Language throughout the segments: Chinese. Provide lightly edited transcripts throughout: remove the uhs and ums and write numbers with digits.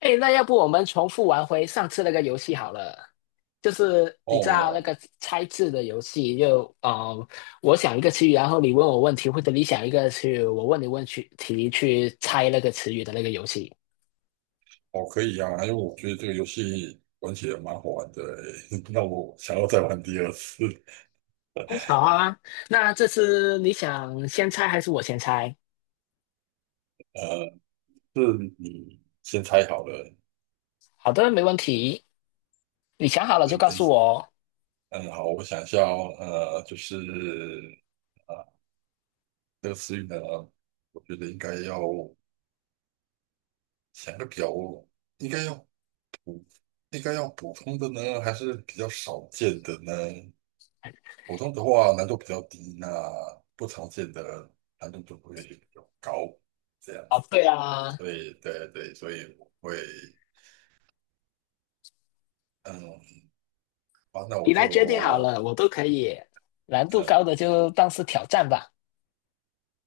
哎，那要不我们重复玩回上次那个游戏好了？就是你知道那哦个猜字的游戏就，我想一个词语，然后你问我问题，或者你想一个词语，我问你问去题，去猜那个词语的那个游戏。哦，可以啊，因为我觉得这个游戏玩起来蛮好玩的欸，那我想要再玩第二次。哦好 啊，那这次你想先猜还是我先猜？呃，是你先猜好了，好的，没问题。你想好好了的，就告等一诉下，我哦。嗯，好，我想一下哦，就是啊，这个词语呢，我觉得应该要想个比较，应该要应该要普通的呢，还是比较少见的呢？普通的话难度比较低，那不常见的难度就会比较高，这样哦，子。对啊，所以对对，所以我会嗯，好，那我你来决定好就了，我都可以。难度高嗯的就当是挑战吧。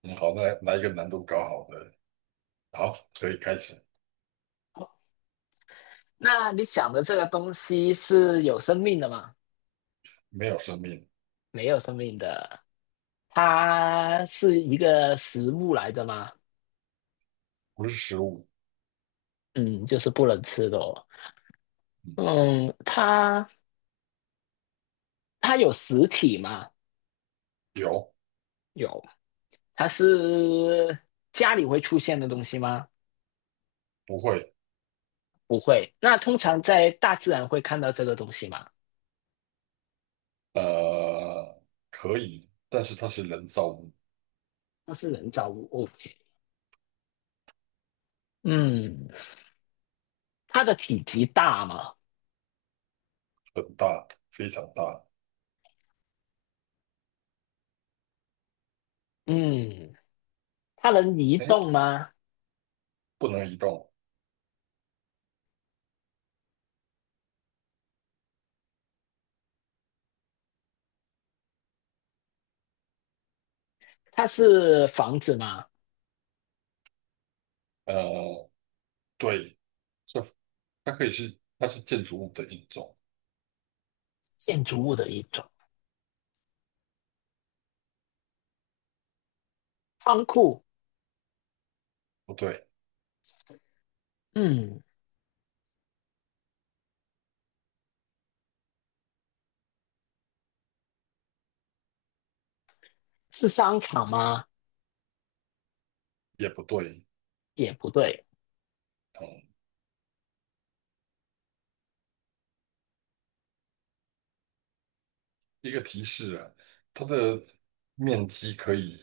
嗯，好，那来一个难度高好的，好，可以开始。那你想的这个东西是有生命的吗？没有生命，没有生命的，它是一个食物来的吗？不是食物，嗯，就是不能吃的哦。嗯，嗯，它有实体吗？有，有。它是家里会出现的东西吗？不会，不会。那通常在大自然会看到这个东西吗？呃，可以，但是它是人造物，它是人造物。OK。嗯，它的体积大吗？很大，非常大，嗯，它能移哎，动吗？不能移动，它是房子吗？呃，对，这它可以是，它是建筑物的一种，建筑物的一种。仓库，不对，嗯，是商场吗？也不对，也不对，嗯，一个提示啊，它的面积可以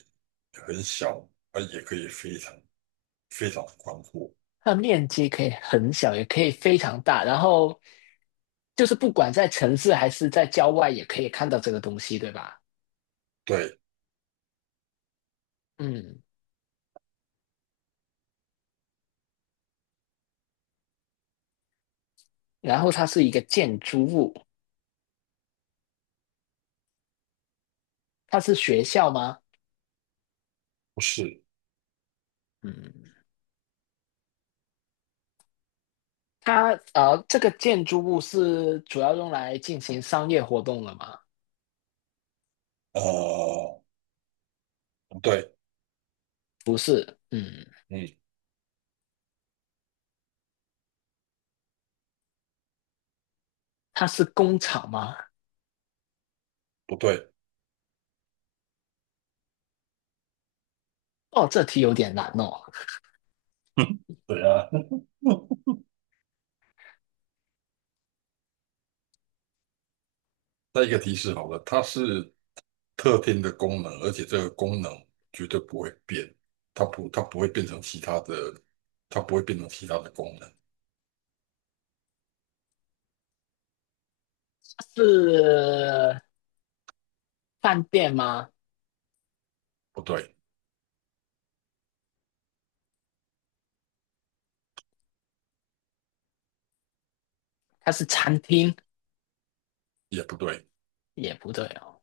很小，啊，也可以非常非常宽阔。它的面积可以很小，也可以非常大。然后就是不管在城市还是在郊外，也可以看到这个东西，对吧？对，嗯，然后它是一个建筑物，它是学校吗？不是，嗯，它这个建筑物是主要用来进行商业活动的吗？呃，不对，不是，嗯，嗯，它是工厂吗？不对，哦，这题有点难哦。对啊。再一个提示好了，它是特定的功能，而且这个功能绝对不会变，它不会变成其他的，它不会变成其他的功能。它是饭店吗？不对，它是餐厅也不对，也不对哦，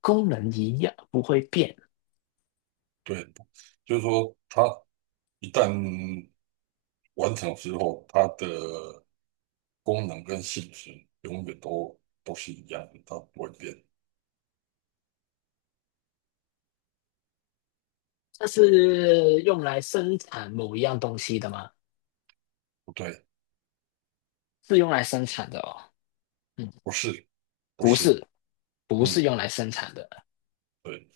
功能一样不会变。对，就是说它一旦完成之后，它的功能跟性质永远都是一样的，它不会变。它是用来生产某一样东西的吗？不对，是用来生产的哦。嗯，不是，不不是，是，不是嗯，用来生产的。对，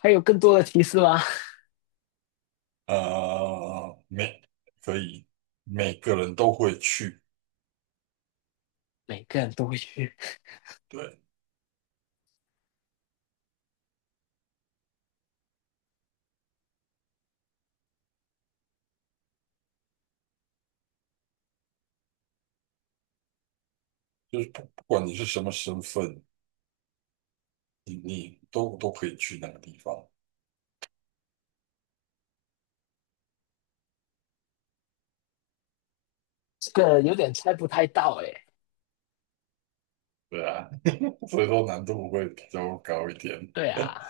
还有更多的提示吗？啊，每可以每个人都会去，每个人都会去，对，就是不管你是什么身份，你都可以去那个地方，这个有点猜不太到哎。对啊，所以说难度会比较高一点。对 啊，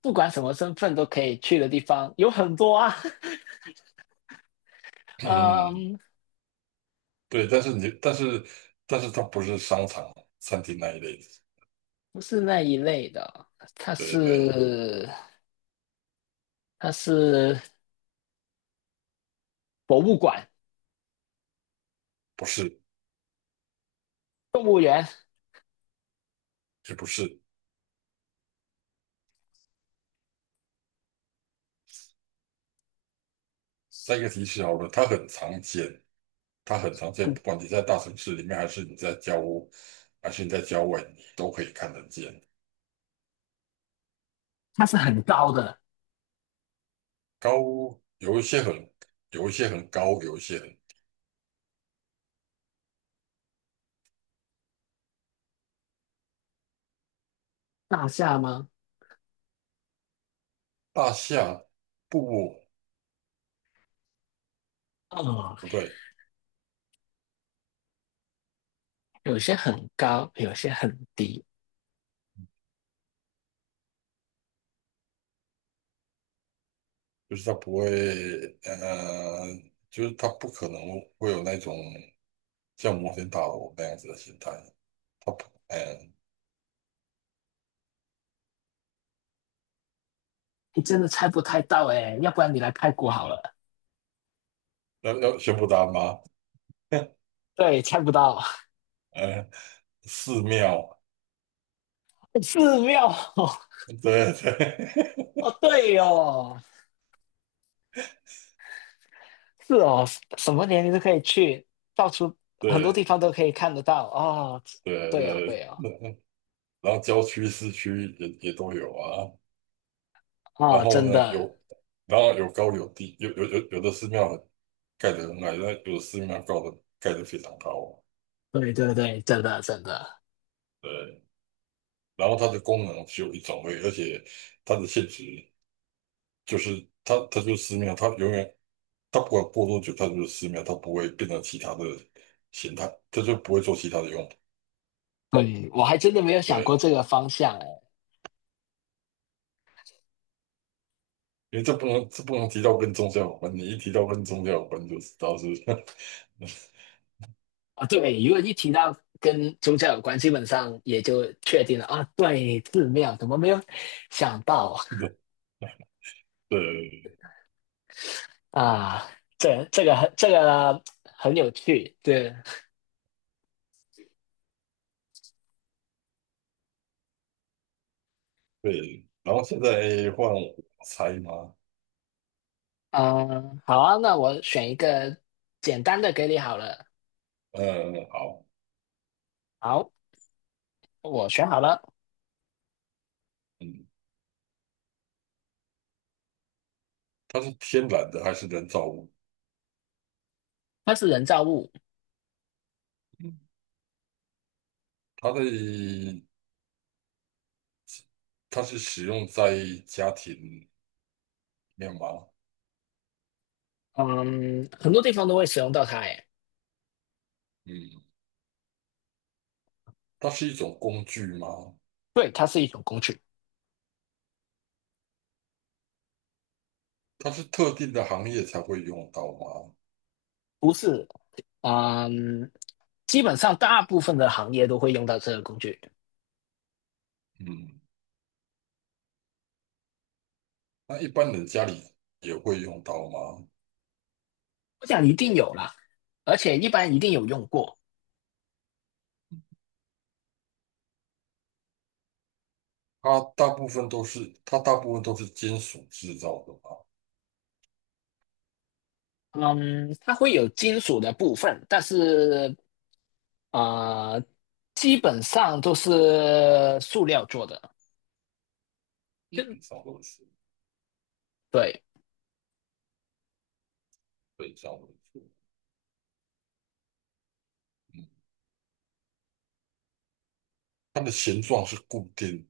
不管什么身份都可以去的地方有很多啊。嗯，嗯，对，但是它不是商场、餐厅那一类的。不是那一类的，它对对，是它是博物馆、不是，动物园，也不是，再一个提示好了，它很常见，它很常见，不管你在大城市里面，还是你在郊外，你都可以看得见。它是很高的。高，有一些很，有一些很高，有一些很大厦吗？大厦，不哦，不对，有些很高，有些很低。就是它不会，呃，就是它不可能会有那种像摩天大楼那样子的形态。它不，你真的猜不太到哎、要不然你来泰国好了。要宣布答案吗？对，猜不到。嗯、寺庙，寺庙哦，对哦对 对哦，是哦，什么年龄都可以去，到处 很多地对。方都可以看得到哦。对对哦，对对，哦，然后郊区、市区也都有啊。然哦，后真呢，的，然后有高有低，有的寺庙很盖得很矮，那有的寺庙高的盖得非常高啊。对对对，真的真的，对，然后它的功能只有一种而已，而且它的性质就是它就是寺庙，它永远它不管过多久，它就是寺庙，它不会变成其他的形态，它就不会做其他的用途。对，我还真的没有想过对，这个方向哎、因为这不能提到跟宗教有关，你一提到跟宗教有关就知道是 啊，对，如果一提到跟宗教有关，基本上也就确定了啊。对，寺庙怎么没有想到对对啊？啊这这个很这个很有趣，对，对，然后现在换我猜吗？嗯，好啊，那我选一个简单的给你好了。嗯，好，好，我选好了，嗯，它是天然的还是人造物？它是人造物，嗯，它的它是使用在家庭里面吗？嗯，很多地方都会使用到它，诶，嗯，它是一种工具吗？对，它是一种工具，它是特定的行业才会用到吗？不是，嗯，基本上大部分的行业都会用到这个工具。嗯，那一般人家里也会用到吗？我想一定有啦，而且一般一定有用过。它大部分都是它大部分都是金属制造的吗？嗯，它会有金属的部分，但是啊，基本上都是塑料做的。基就本上都是，对，对，基本上错，是。它的形状是固定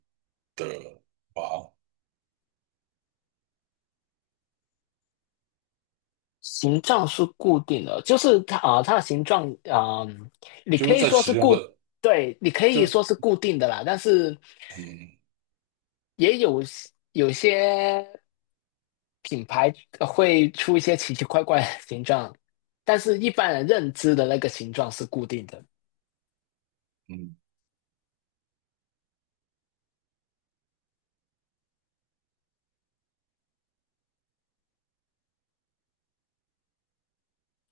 的啊，形状是固定的，就是它它的形状,你就可是以在说使是用固，的，对，你可就以是说是固定的啦。但是嗯也有有些品牌会出一些奇奇怪怪的形状，但是一般人认知的那个形状是固定的。嗯，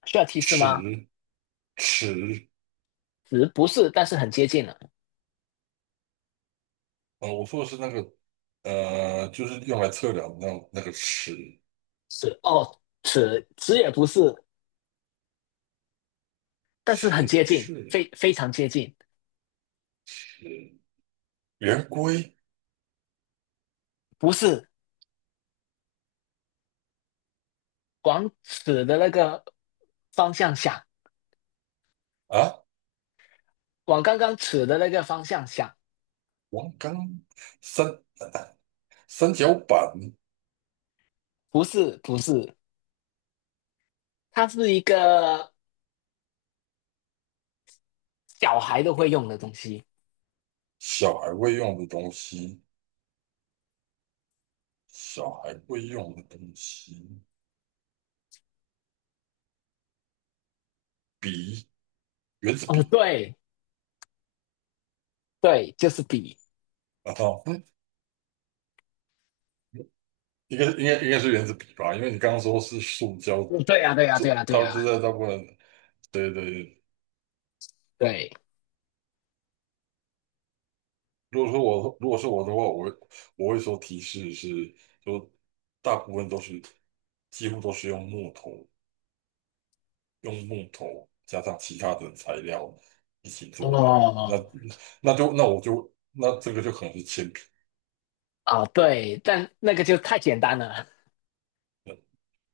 需要提示吗？尺尺，词不是，但是很接近了。我说的是那个就是用来测量那个尺词哦，词也不是，但是很尺，接不近，是非常接近。是圆规不是往此的那个方向想，啊，往刚刚此的那个方向想。王刚三三角板，不是，不是，它是一个小孩都会用的东西。小孩会用的东西，小孩会用的东西，笔，圆珠哦，笔对对，就是笔。啊，应该是原子笔吧，因为你刚刚说是塑胶，嗯对呀，啊对呀，啊这对呀，啊对大呀，啊部在大部分，对对对。对。如果是我的话，我会说提示是，就大部分都是几乎都是用木头，用木头加上其他的材料一起做的。那哦那就那我就那这个就可能是铅笔，哦，对，但那个就太简单了。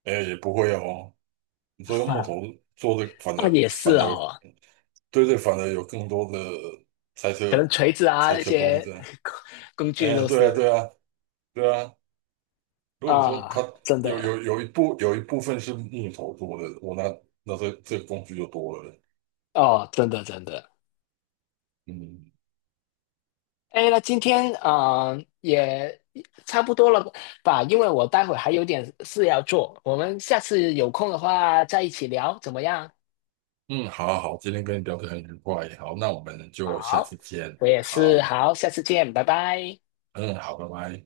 哎，也不会哦。你说用木头 做的，反啊，而也反是而哦。对对，反而有更多的猜可测能锤子啊猜那测空些 间。工具哎，都对啊，是对啊，对啊。如果你说它啊，真有的有有一部有一部分是木头做的，我那那这这个工具就多了。哦，真的真的。嗯哎，那今天啊,也差不多了吧？因为我待会还有点事要做，我们下次有空的话再一起聊，怎么样？嗯，好好好，今天跟你聊得很愉快，好，那我们就下好，次见。我也是，好，好，下次见，拜拜。嗯，好，拜拜。